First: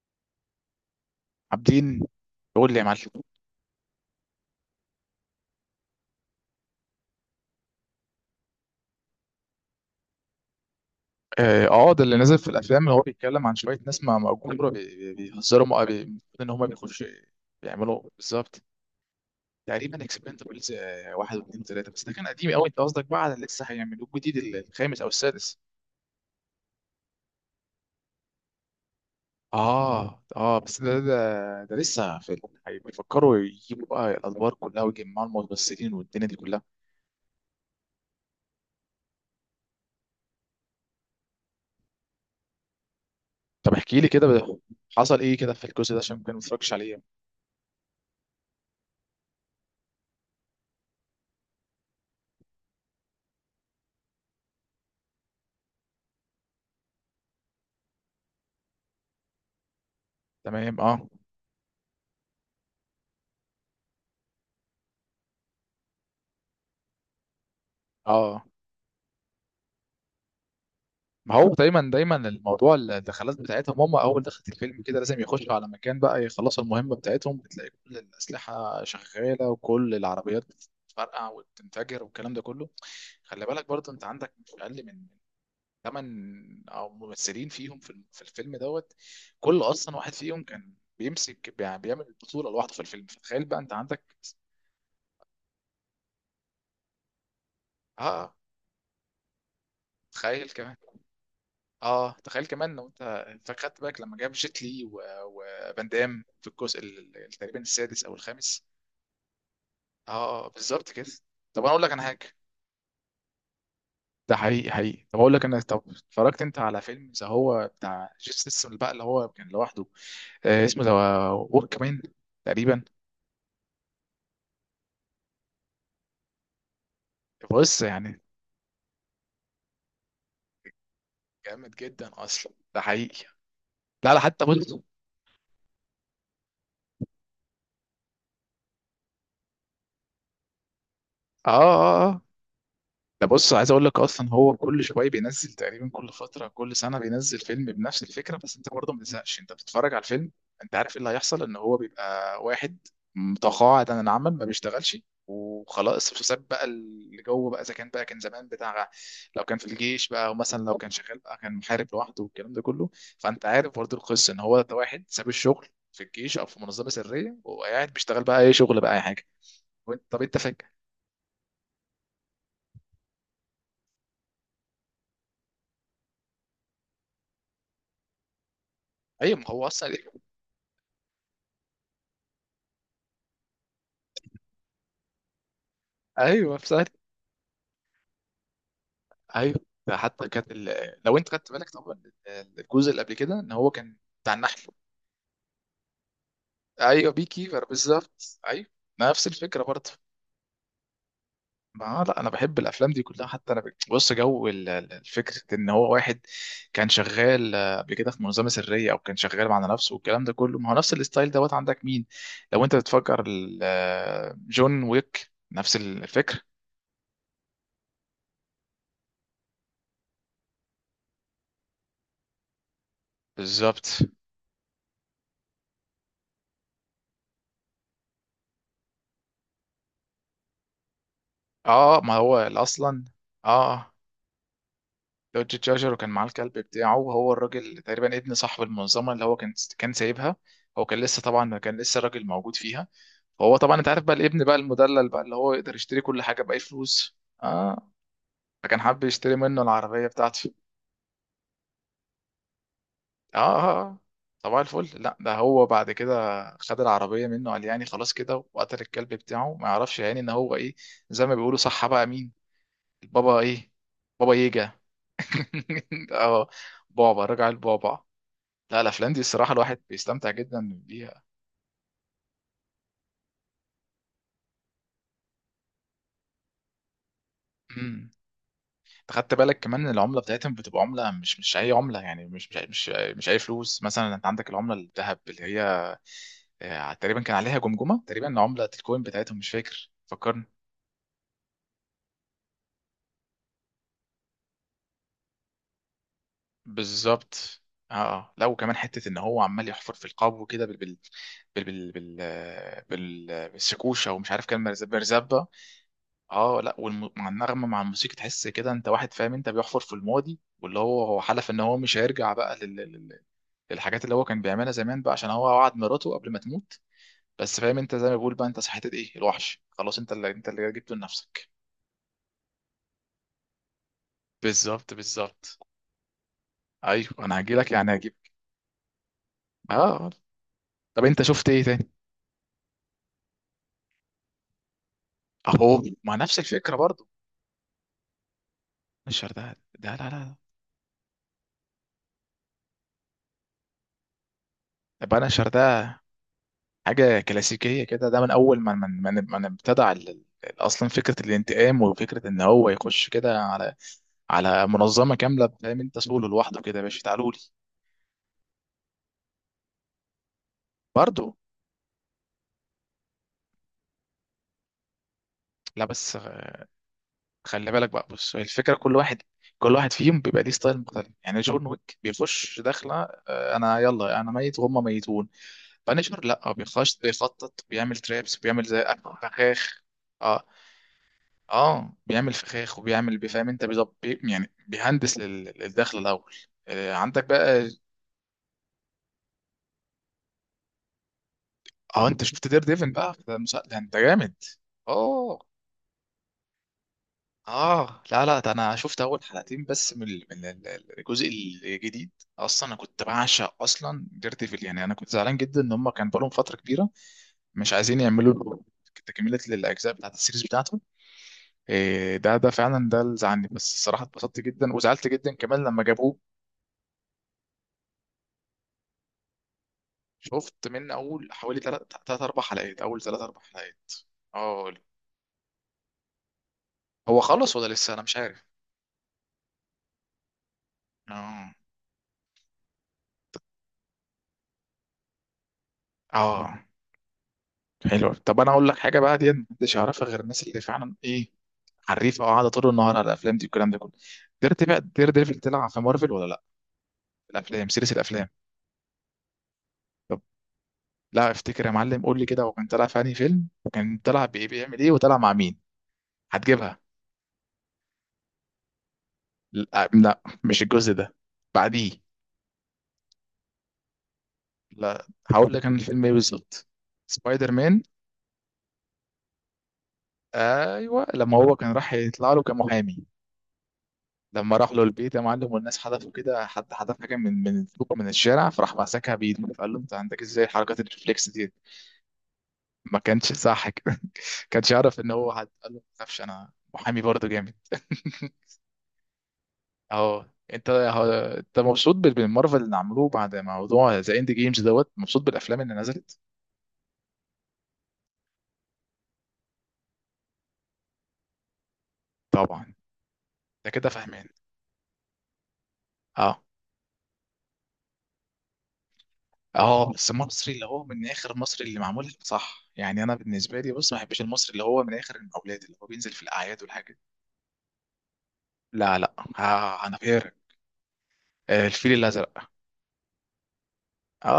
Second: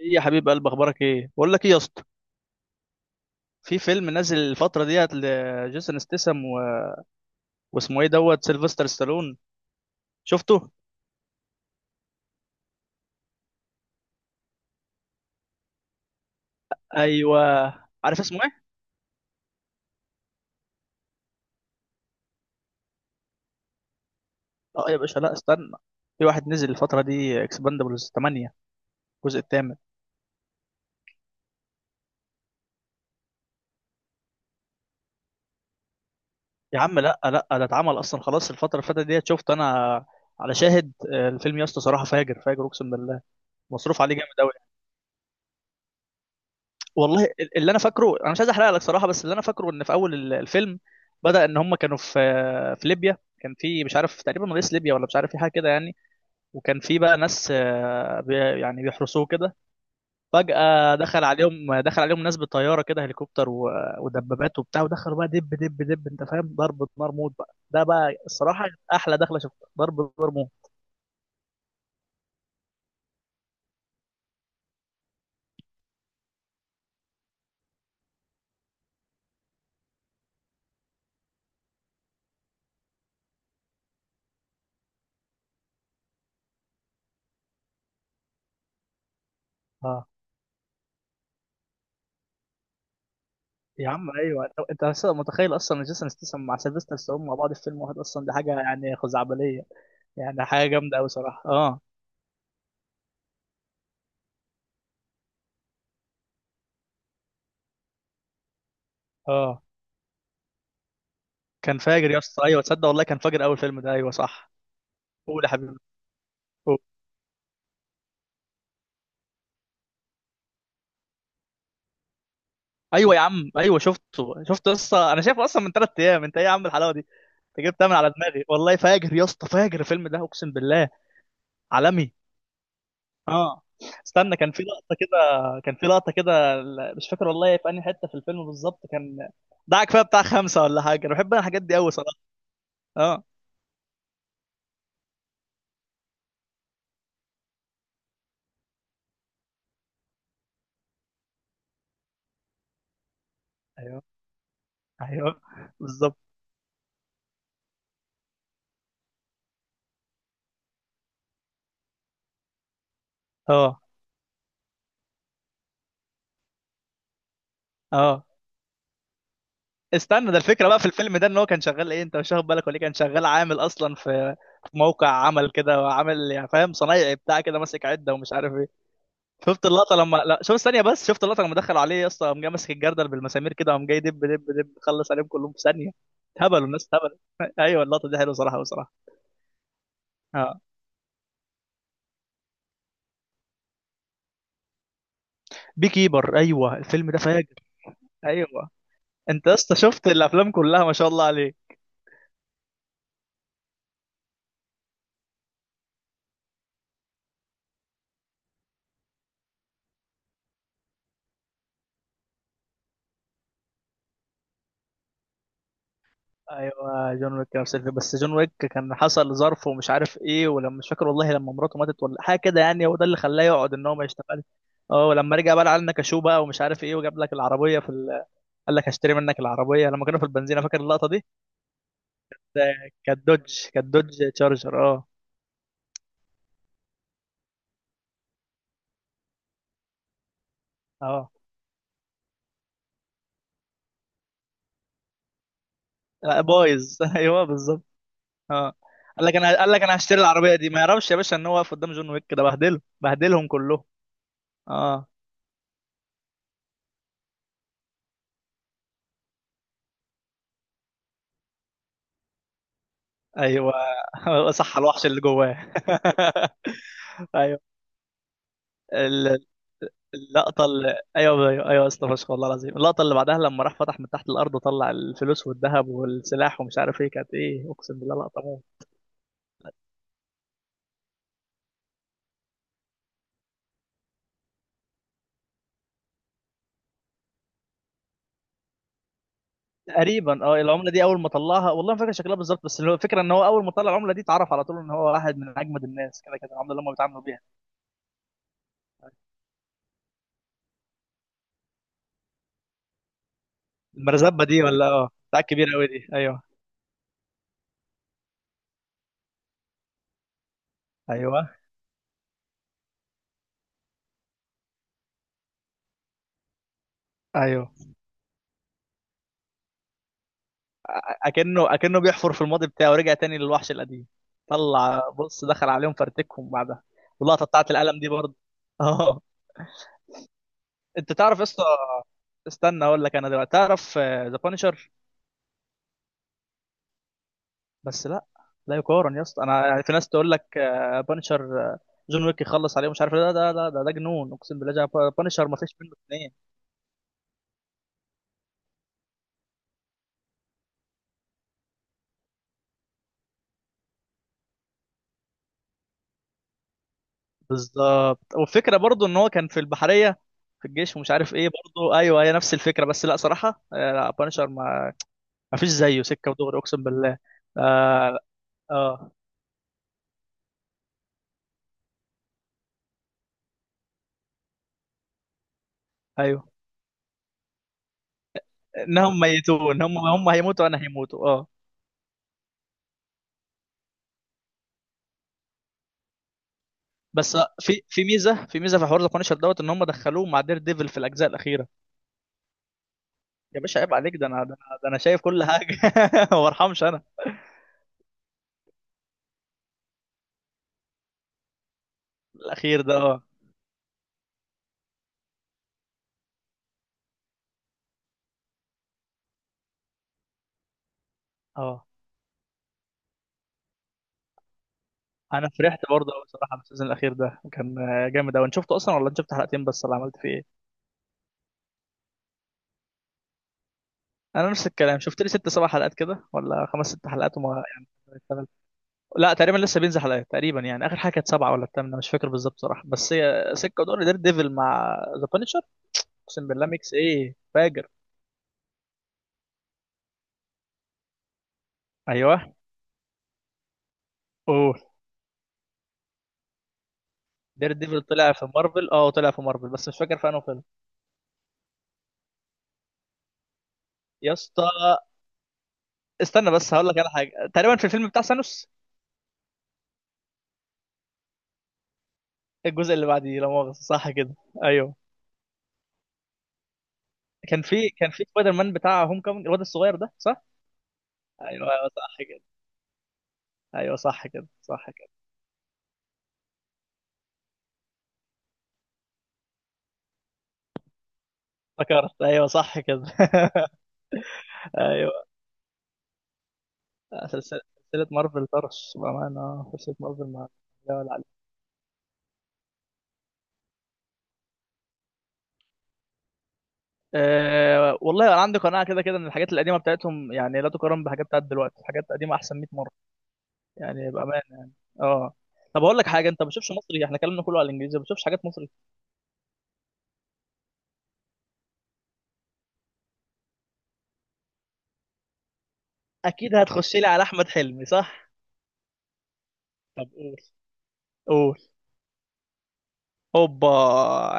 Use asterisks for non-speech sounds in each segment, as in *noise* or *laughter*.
ايه يا حبيب قلب، اخبارك ايه؟ بقول لك ايه يا عابدين. اسطى، يقول لي يا معلم. في فيلم نازل الفتره ديت لجيسون ستاثام و... واسمه ايه دوت سيلفستر ستالون. شفته؟ ده اللي نزل في الافلام اللي هو بيتكلم عن شويه ناس ما مأجورة بيهزروا المفروض ان هم بيخشوا ايوه. بيعملوا عارف اسمه ايه؟ بالظبط. تقريبا اكسبندبلز واحد واثنين وثلاثه، بس ده كان قديم قوي. انت قصدك بقى على اللي لسه هيعملوه جديد اه يا الخامس او باشا، لا السادس؟ استنى. في واحد نزل الفتره دي، اكسباندبلز 8، الجزء الثامن. اه بس ده لسه في بيفكروا يجيبوا بقى الادوار كلها ويجمعوا الممثلين والدنيا دي كلها. يا عم لا لا، ده اتعمل اصلا خلاص الفتره اللي فاتت ديت، شفت انا على شاهد. الفيلم يا اسطى صراحه فاجر فاجر، اقسم بالله. طب احكي مصروف لي عليه جامد. كده، حصل ايه كده في الجزء ده عشان ممكن ما اتفرجش عليه. والله اللي انا فاكره، انا مش عايز احرق لك صراحه، بس اللي انا فاكره ان في اول الفيلم، بدا ان هم كانوا في في ليبيا. كان في، مش عارف، تقريبا رئيس ليبيا ولا مش عارف، في حاجه كده يعني. وكان في بقى ناس، آه، بي يعني بيحرسوه كده. تمام فجاه دخل عليهم، دخل عليهم ناس بالطياره كده، هليكوبتر ودبابات وبتاع. ودخلوا بقى دب دب دب، انت فاهم، ضرب نار موت بقى. ده بقى اه الصراحه احلى دخله شفتها، ضرب نار موت. ما هو دايما دايما الموضوع الدخلات بتاعتهم، هم اول دخلت الفيلم كده لازم يخشوا على مكان بقى يخلصوا المهمه بتاعتهم، بتلاقي كل الاسلحه شغاله وكل العربيات بتتفرقع وبتنفجر والكلام ده كله. خلي بالك برضه انت عندك مش اقل من ثمان او ممثلين فيهم في الفيلم دوت. كل اصلا اه واحد فيهم كان بيمسك بيعمل بطوله لوحده في الفيلم، فتخيل بقى انت يا عندك. عم ايوه، انت أصلاً متخيل اصلا إن جيسون ستاثام مع سيلفستر ستالون مع بعض في فيلم واحد؟ اصلا دي اه حاجه يعني خزعبليه. يعني تخيل حاجه كمان جامده قوي صراحه. اه اه تخيل كمان لو انت خدت بالك لما جاب جيت لي وفان دام في الجزء تقريبا السادس او الخامس. اه، اه بالظبط كده. طب انا كان اقول لك انا فاجر حاجه. يا اسطى. ايوه تصدق والله، كان فاجر اول فيلم ده. ايوه ده صح. حقيقي حقيقي. طب اقول لك قول يا انا، حبيبي، طب اتفرجت انت قول. على فيلم ذا هو بتاع جيسون ستاثام بقى اللي هو كان لوحده؟ اسمه ذا ورك مان تقريبا. ايوه يا عم، ايوه شفته شفته، لسه انا شايفه اصلا من ثلاث ايام. انت ايه يا عم الحلاوه دي، انت بص جبتها من على يعني دماغي، والله فاجر يا اسطى، فاجر الفيلم ده اقسم بالله. جامد جدا عالمي. اصلا، ده حقيقي. اه لا لا، استنى، حتى كان في بص. لقطه كده، كان في لقطه كده مش فاكر والله في انهي حته في الفيلم بالظبط. كان ده كفايه بتاع خمسه ولا حاجه، انا بحب انا اه الحاجات دي قوي اه صراحه. آه. اه. ده بص، عايز اقول لك اصلا هو كل شويه بينزل، تقريبا كل فتره كل سنه بينزل فيلم بنفس الفكره، بس انت برضه ما بتزهقش، انت بتتفرج على الفيلم. انت عارف ايه اللي هيحصل؟ ان هو بيبقى واحد متقاعد عن ايوه العمل ما بيشتغلش ايوه وخلاص، بالظبط. وساب بقى اللي جوه بقى، اذا كان بقى كان زمان بتاع، لو كان في الجيش بقى او مثلا لو كان شغال بقى كان محارب لوحده والكلام ده كله. فانت عارف اه برضه القصه ان هو ده واحد ساب الشغل في الجيش او في منظمه سريه، وقاعد بيشتغل اه بقى اي شغل بقى اي حاجه. وانت طب استنى، ده انت فاكر؟ الفكره بقى في الفيلم ده ان هو كان شغال ايه، انت مش واخد بالك ولا إيه؟ كان شغال عامل اصلا في في موقع عمل كده، وعامل يعني، فاهم، صنايعي بتاع كده، ماسك عده ومش عارف ايه. ايوه ما شفت هو اصلا اللقطه لما، *laughs* لا شوف ثانيه بس، شفت اللقطه لما دخلوا عليه يا اسطى؟ قام جاي ماسك الجردل بالمسامير كده، قام جاي دب دب دب، خلص عليهم كلهم في ثانيه. ايوه هبلوا الناس، هبلوا. *laughs* ايوه اللقطه دي حلوه صراحه، بصراحه. ايوه. ده حتى كانت اه، ال... لو انت خدت بالك طبعا، الجزء اللي قبل كده ان هو كان بتاع النحل. بي كيبر، ايوه الفيلم ايوه ده بي فاجر. كيفر بالظبط ايوه. ايوه. نفس انت يا الفكره اسطى برضه. شفت الافلام كلها، ما شاء الله عليك. ما لا انا بحب الافلام دي كلها. حتى انا بص، جو الفكره ان هو واحد كان شغال قبل كده في منظمه سريه، او كان شغال مع نفسه والكلام ده كله. ما هو نفس الستايل دوت. عندك مين لو انت بتفكر جون ويك نفس الفكره. ايوه جون ويك نفس الفيلم، بس جون ويك كان حصل ظرف ومش عارف ايه، ولما مش فاكر والله، لما مراته ماتت ولا حاجه كده يعني، هو ده اللي خلاه يقعد ان هو بالظبط. ما يشتغلش. اه ولما رجع بقى، لعلنا كشو بقى ومش عارف ايه، وجاب لك العربيه في ال... قال لك هشتري منك العربيه، لما كانوا في البنزينه، فاكر اللقطه دي؟ اه ما هو ده اصلا. كانت اه دوج، كانت آه. دوج تشارجر. اه دوج جاجر، وكان معاه الكلب بتاعه، وهو الراجل تقريبا ابن صاحب المنظمه اللي هو كان كان سايبها. هو كان لسه اه طبعا، كان لسه الراجل موجود فيها. وهو طبعا انت عارف بقى الابن بقى المدلل بقى اللي هو يقدر يشتري كل لا، حاجه باي بايظ. *laughs* فلوس. ايوه بالظبط. اه. اه. فكان حابب قال يشتري لك انا، منه قال لك انا العربيه هشتري بتاعته. العربيه دي، ما يعرفش يا باشا ان هو واقف قدام جون ويك، ده بهدله، اه بهدلهم اه كلهم. آه. طبعا الفل، اه. لا ده هو بعد كده خد العربيه منه، قال يعني خلاص كده، وقتل الكلب بتاعه، ما يعرفش يعني ان هو ايه. زي ما بيقولوا صح بقى، مين البابا ايه، ايوه. بابا *laughs* ييجا. صح، الوحش اللي جواه. *laughs* اه، *laughs* بابا رجع ايوه. البابا. لا الافلام دي ال- الصراحه الواحد بيستمتع اللقطه جدا اللي بيها. ايوه ايوه ايوه يا اسطى فشخ والله العظيم، اللقطه اللي بعدها لما راح فتح من تحت الارض وطلع الفلوس والذهب والسلاح ومش عارف ايه، كانت ايه اقسم امم، بالله، لقطه موت. أنت خدت بالك كمان ان العمله بتاعتهم بتبقى عمله، مش مش اي عمله يعني، مش اي فلوس. مثلا انت عندك العمله الذهب اللي هي تقريبا كان عليها جمجمه، تقريبا عمله الكوين بتاعتهم مش فاكر، تقريبا فكرني. اه، العمله دي اول ما طلعها، والله ما فاكر شكلها بالظبط، بس اللي هو الفكره ان هو اول ما طلع العمله دي اتعرف على طول ان هو واحد من اجمد الناس، كده كده العمله اللي هم بيتعاملوا بيها. بالظبط. لا وكمان حته ان هو عمال يحفر في القبو كده بالسكوشه، ومش المرزبه عارف كان دي ولا مرزبه. اه، بتاع كبير قوي دي، ايوه اه لا مع النغمه مع الموسيقى تحس كده انت، واحد فاهم انت بيحفر في الماضي، واللي هو هو حلف ايوه ان هو مش هيرجع بقى للحاجات اللي هو كان بيعملها زمان بقى عشان هو وعد مراته قبل ما تموت. بس ايوه. فاهم انت زي ما بيقول بقى، انت صحيت ايه الوحش، خلاص انت اللي انت اللي جبته لنفسك. اكنه، اكنه بيحفر في الماضي بتاعه ورجع تاني للوحش القديم. بالظبط طلع بص، بالظبط. دخل عليهم فرتكهم بعدها. ايوه انا واللقطه بتاعت هجيلك يعني القلم دي هجيب. برضه. *laughs* اه. طب انت انت تعرف يا شفت ايه اسطى، تاني؟ استنى اقول لك انا دلوقتي، تعرف ذا بانشر؟ اهو مع نفس الفكره برضو. بس لا، لا يقارن يا اسطى. الشردقه انا يعني في ده. لا ناس لا تقول لا. لك بانشر، جون ويك يخلص عليه، مش عارف إيه. لا ده جنون اقسم بالله. طب انا بانشر ما فيش منه الشردقه اثنين. حاجة كلاسيكية كده. ده من أول ما من من من ابتدع أصلا فكرة الانتقام، وفكرة إن هو يخش كده على منظمة كاملة، فاهم أنت، سوله لوحده كده يا باشا، تعالوا لي. بالظبط، والفكره برضو ان هو كان في البحريه في الجيش، ومش عارف برضه ايه برضو. ايوه هي نفس الفكره، بس لا صراحه. لا بانشر ما فيش لا زيه، بس سكه ودغري اقسم بالله. خلي بالك بقى اه بص، هي الفكرة كل اه واحد، كل واحد فيهم بيبقى ليه ستايل مختلف. يعني جون ويك بيخش داخلة أنا يلا، أنا ميت وهم ميتون. بانشر ايوه. لا بيخش بيخطط، بيعمل ترابس، بيعمل زي أكل انهم فخاخ. ميتون، هم هم اه هيموتوا، انا هيموتوا. آه. اه بيعمل فخاخ وبيعمل، بيفهم انت بيظبط يعني، بيهندس للدخل الاول. عندك بس بقى. في في ميزه، في ميزه في حوار ذا بانشر دوت، ان هم دخلوه مع دير ديفل في الاجزاء الاخيره. اه انت شفت دير ديفن بقى؟ ده مش يا ده باشا عيب انت عليك، ده جامد. انا ده انا, ده أنا شايف اه كل حاجه. *laughs* ما ارحمش انا. اه. لا لا ده انا شفت اول حلقتين بس من الجزء الجديد. اصلا انا الاخير ده كنت اه. بعشق اصلا دير ديفل، يعني انا كنت زعلان جدا ان هم كان بقالهم فتره كبيره مش عايزين يعملوا له تكمله للاجزاء بتاعت السيريز بتاعته. اه إيه ده، ده فعلا ده اللي زعلني. بس الصراحه اتبسطت جدا وزعلت جدا انا كمان فرحت لما برضه جابوه. قوي صراحه، بالسيزون الاخير ده، كان جامد قوي. انت شفته اصلا ولا انت شفت حلقتين بس، ولا عملت فيه ايه؟ شفت من اول حوالي تلات تلات اربع حلقات، اول تلات اربع حلقات. انا نفس اه. الكلام، شفت لي ست سبع حلقات كده، ولا خمس ست هو حلقات، خلص وما ولا يعني لسه انا مش عارف. اشتغلت. لا تقريبا لسه بينزل حلقات تقريبا، يعني اخر حاجه كانت سبعه اه ولا الثامنه، مش فاكر بالظبط صراحه، بس هي سكه. ودور دير ديفل مع ذا بانشر، اقسم اه. بالله ميكس ايه فاجر. حلو. طب انا اقول لك حاجه بقى، دي محدش يعرفها غير الناس اللي فعلا ايه، حريفه قاعده ايوه طول النهار على الافلام دي والكلام ده كله. دير بقى، اوه، دير ديفل طلع في مارفل ولا لا؟ الافلام دير سيريس ديفل الافلام. طلع في مارفل، اه طلع في مارفل، بس مش فاكر طب في انه فيلم. لا افتكر يا معلم، قول لي كده، هو كان طلع في انهي فيلم؟ وكان طلع يا بايه اسطى بيعمل ايه؟ وطلع مع مين؟ استنى بس هتجيبها. هقول لك على حاجه، تقريبا في الفيلم بتاع سانوس. لا، لا مش الجزء ده، بعديه. الجزء اللي بعديه، لا مؤاخذه صح كده، ايوه. لا هقول لك انا الفيلم ايه بالظبط. سبايدر كان مان. في، كان في سبايدر مان بتاع هوم كومينج، الواد الصغير ده صح. ايوه لما هو ايوه كان ايوه راح صح يطلع كده. له كمحامي. ايوه صح كده، لما راح له صح كده. البيت يا معلم، والناس حدفوا كده، حد حدف حاجه من الفوق من الشارع، فراح مسكها بايده، فقال له انت عندك ازاي حركات الريفلكس دي؟ فكرت، ايوه صح ما كده. كانش صح كده. *laughs* كانش *laughs* يعرف ان ايوه هو حد قال له ما تخافش، انا محامي برضه جامد. سلسله، سلسلة مارفل طرش بامانه. *laughs* سلسله مارفل اهو. ما انت لا ولا عليه. انت مبسوط بالمارفل اللي عملوه بعد موضوع ذا اند جيمز دوت؟ مبسوط بالافلام اللي نزلت؟ أه والله انا عندي قناعه كده كده، ان الحاجات القديمه بتاعتهم يعني لا تقارن بحاجات بتاعت دلوقتي، الحاجات القديمه احسن 100 طبعا. مره، انت كده يعني فاهمان. بامانه. اه. طب اقول لك حاجه، اه انت ما بتشوفش مصري؟ احنا كلامنا كله على الانجليزي، ما بتشوفش حاجات مصري. اه بس المصري اللي هو من اخر، المصري اللي معمول صح يعني، انا بالنسبه لي بص ما بحبش المصري اللي هو من اخر المقاولات اللي هو بينزل في اكيد الاعياد هتخش والحاجات. لي على احمد حلمي صح. لا لا، انا طب فاكر. قول، قول. الفيل الازرق. اوبا،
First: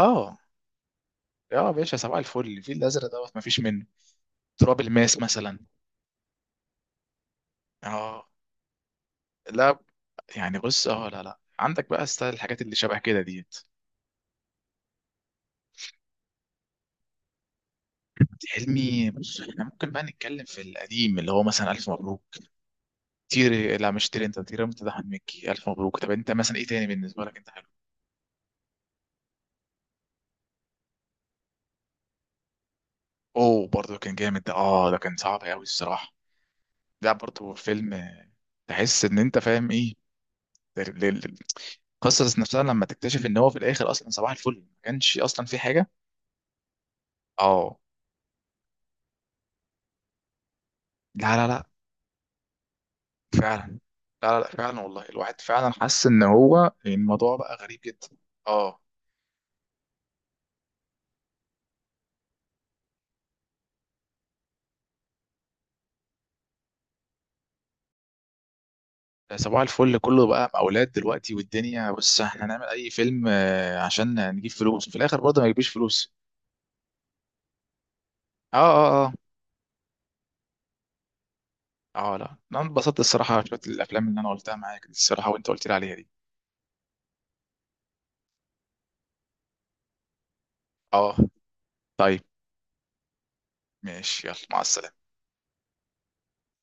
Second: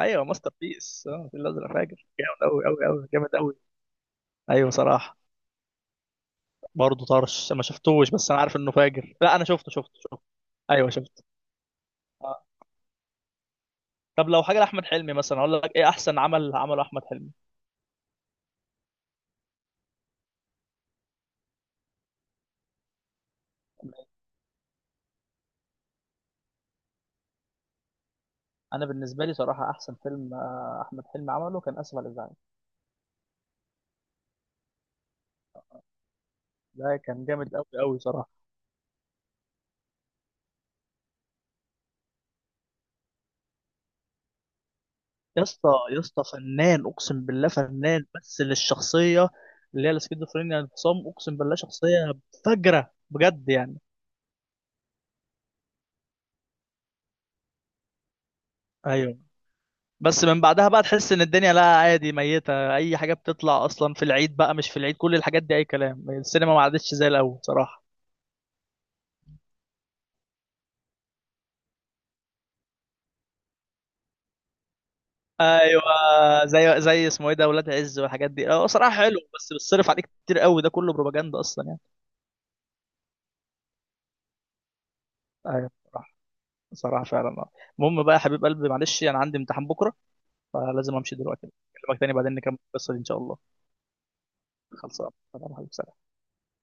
ايوه ماستر بيس اه، في يا الازرق باشا فاجر صباح جامد، الفل، قوي الفيل قوي قوي الازرق جامد دوت ما قوي. فيش منه. ايوه تراب صراحه. الماس مثلا. برضه طرش، ما شفتوش، اه بس انا عارف انه فاجر. لا انا شفته لا شفته شفته. يعني بص. ايوه اه لا شفته. لا عندك بقى ستايل آه. الحاجات اللي شبه كده ديت. طب لو حاجه لاحمد حلمي مثلا، اقول لك ايه احسن عمل عمله احمد حلمي؟ حلمي بص، احنا ممكن بقى نتكلم في القديم اللي هو مثلا الف مبروك. تيري، لا مش تيري، انت تيري، انت ده أحمد مكي الف مبروك. طب انت مثلا ايه تاني بالنسبه لك انت؟ انا بالنسبه لي صراحه احسن فيلم احمد حلمي عمله كان اسف على الازعاج. اوه برضه كان جامد ده. اه ده كان صعب قوي الصراحه. ده ده كان برضه جامد قوي فيلم قوي صراحه. تحس ان انت فاهم ايه ال- ال- القصه نفسها، لما تكتشف ان هو في الاخر اصلا صباح الفل ما كانش يا اصلا في اسطى حاجه. يا اسطى فنان اقسم بالله، اه. فنان بس للشخصيه اللي هي السكيزوفرينيا، انفصام، لا اقسم لا بالله لا، شخصيه فجره بجد فعلا. يعني. لا لا لا، فعلا والله. الواحد فعلا حس ان هو الموضوع بقى غريب جدا. اه. ايوه. بس من بعدها بقى تحس ان الدنيا لا عادي، ميته، اي حاجه بتطلع اصلا في العيد بقى، مش في العيد، كل الحاجات دي اي كلام. السينما ما عادتش زي الاول صراحه. ده صباح الفل كله بقى اولاد دلوقتي والدنيا، بص احنا هنعمل اي فيلم عشان نجيب فلوس في الاخر برضه ما يجيبش ايوه، فلوس. زي اسمه ايه ده، ولاد عز والحاجات دي، اه اه صراحه اه آه. حلو، بس بتصرف عليك كتير قوي، ده كله بروباجندا اصلا يعني. اه لا انا انبسطت الصراحه شويه، الافلام اللي انا قلتها معاك دي الصراحه وانت قلت ايوه لي عليها دي. صراحه، صراحه فعلا. آه. المهم بقى يا حبيب قلبي، معلش انا يعني عندي امتحان بكره، فلازم امشي اه. دلوقتي. اكلمك تاني طيب بعدين نكمل القصه دي ان شاء الله. ماشي، يلا مع السلامه. خلصان، سلام عليكم.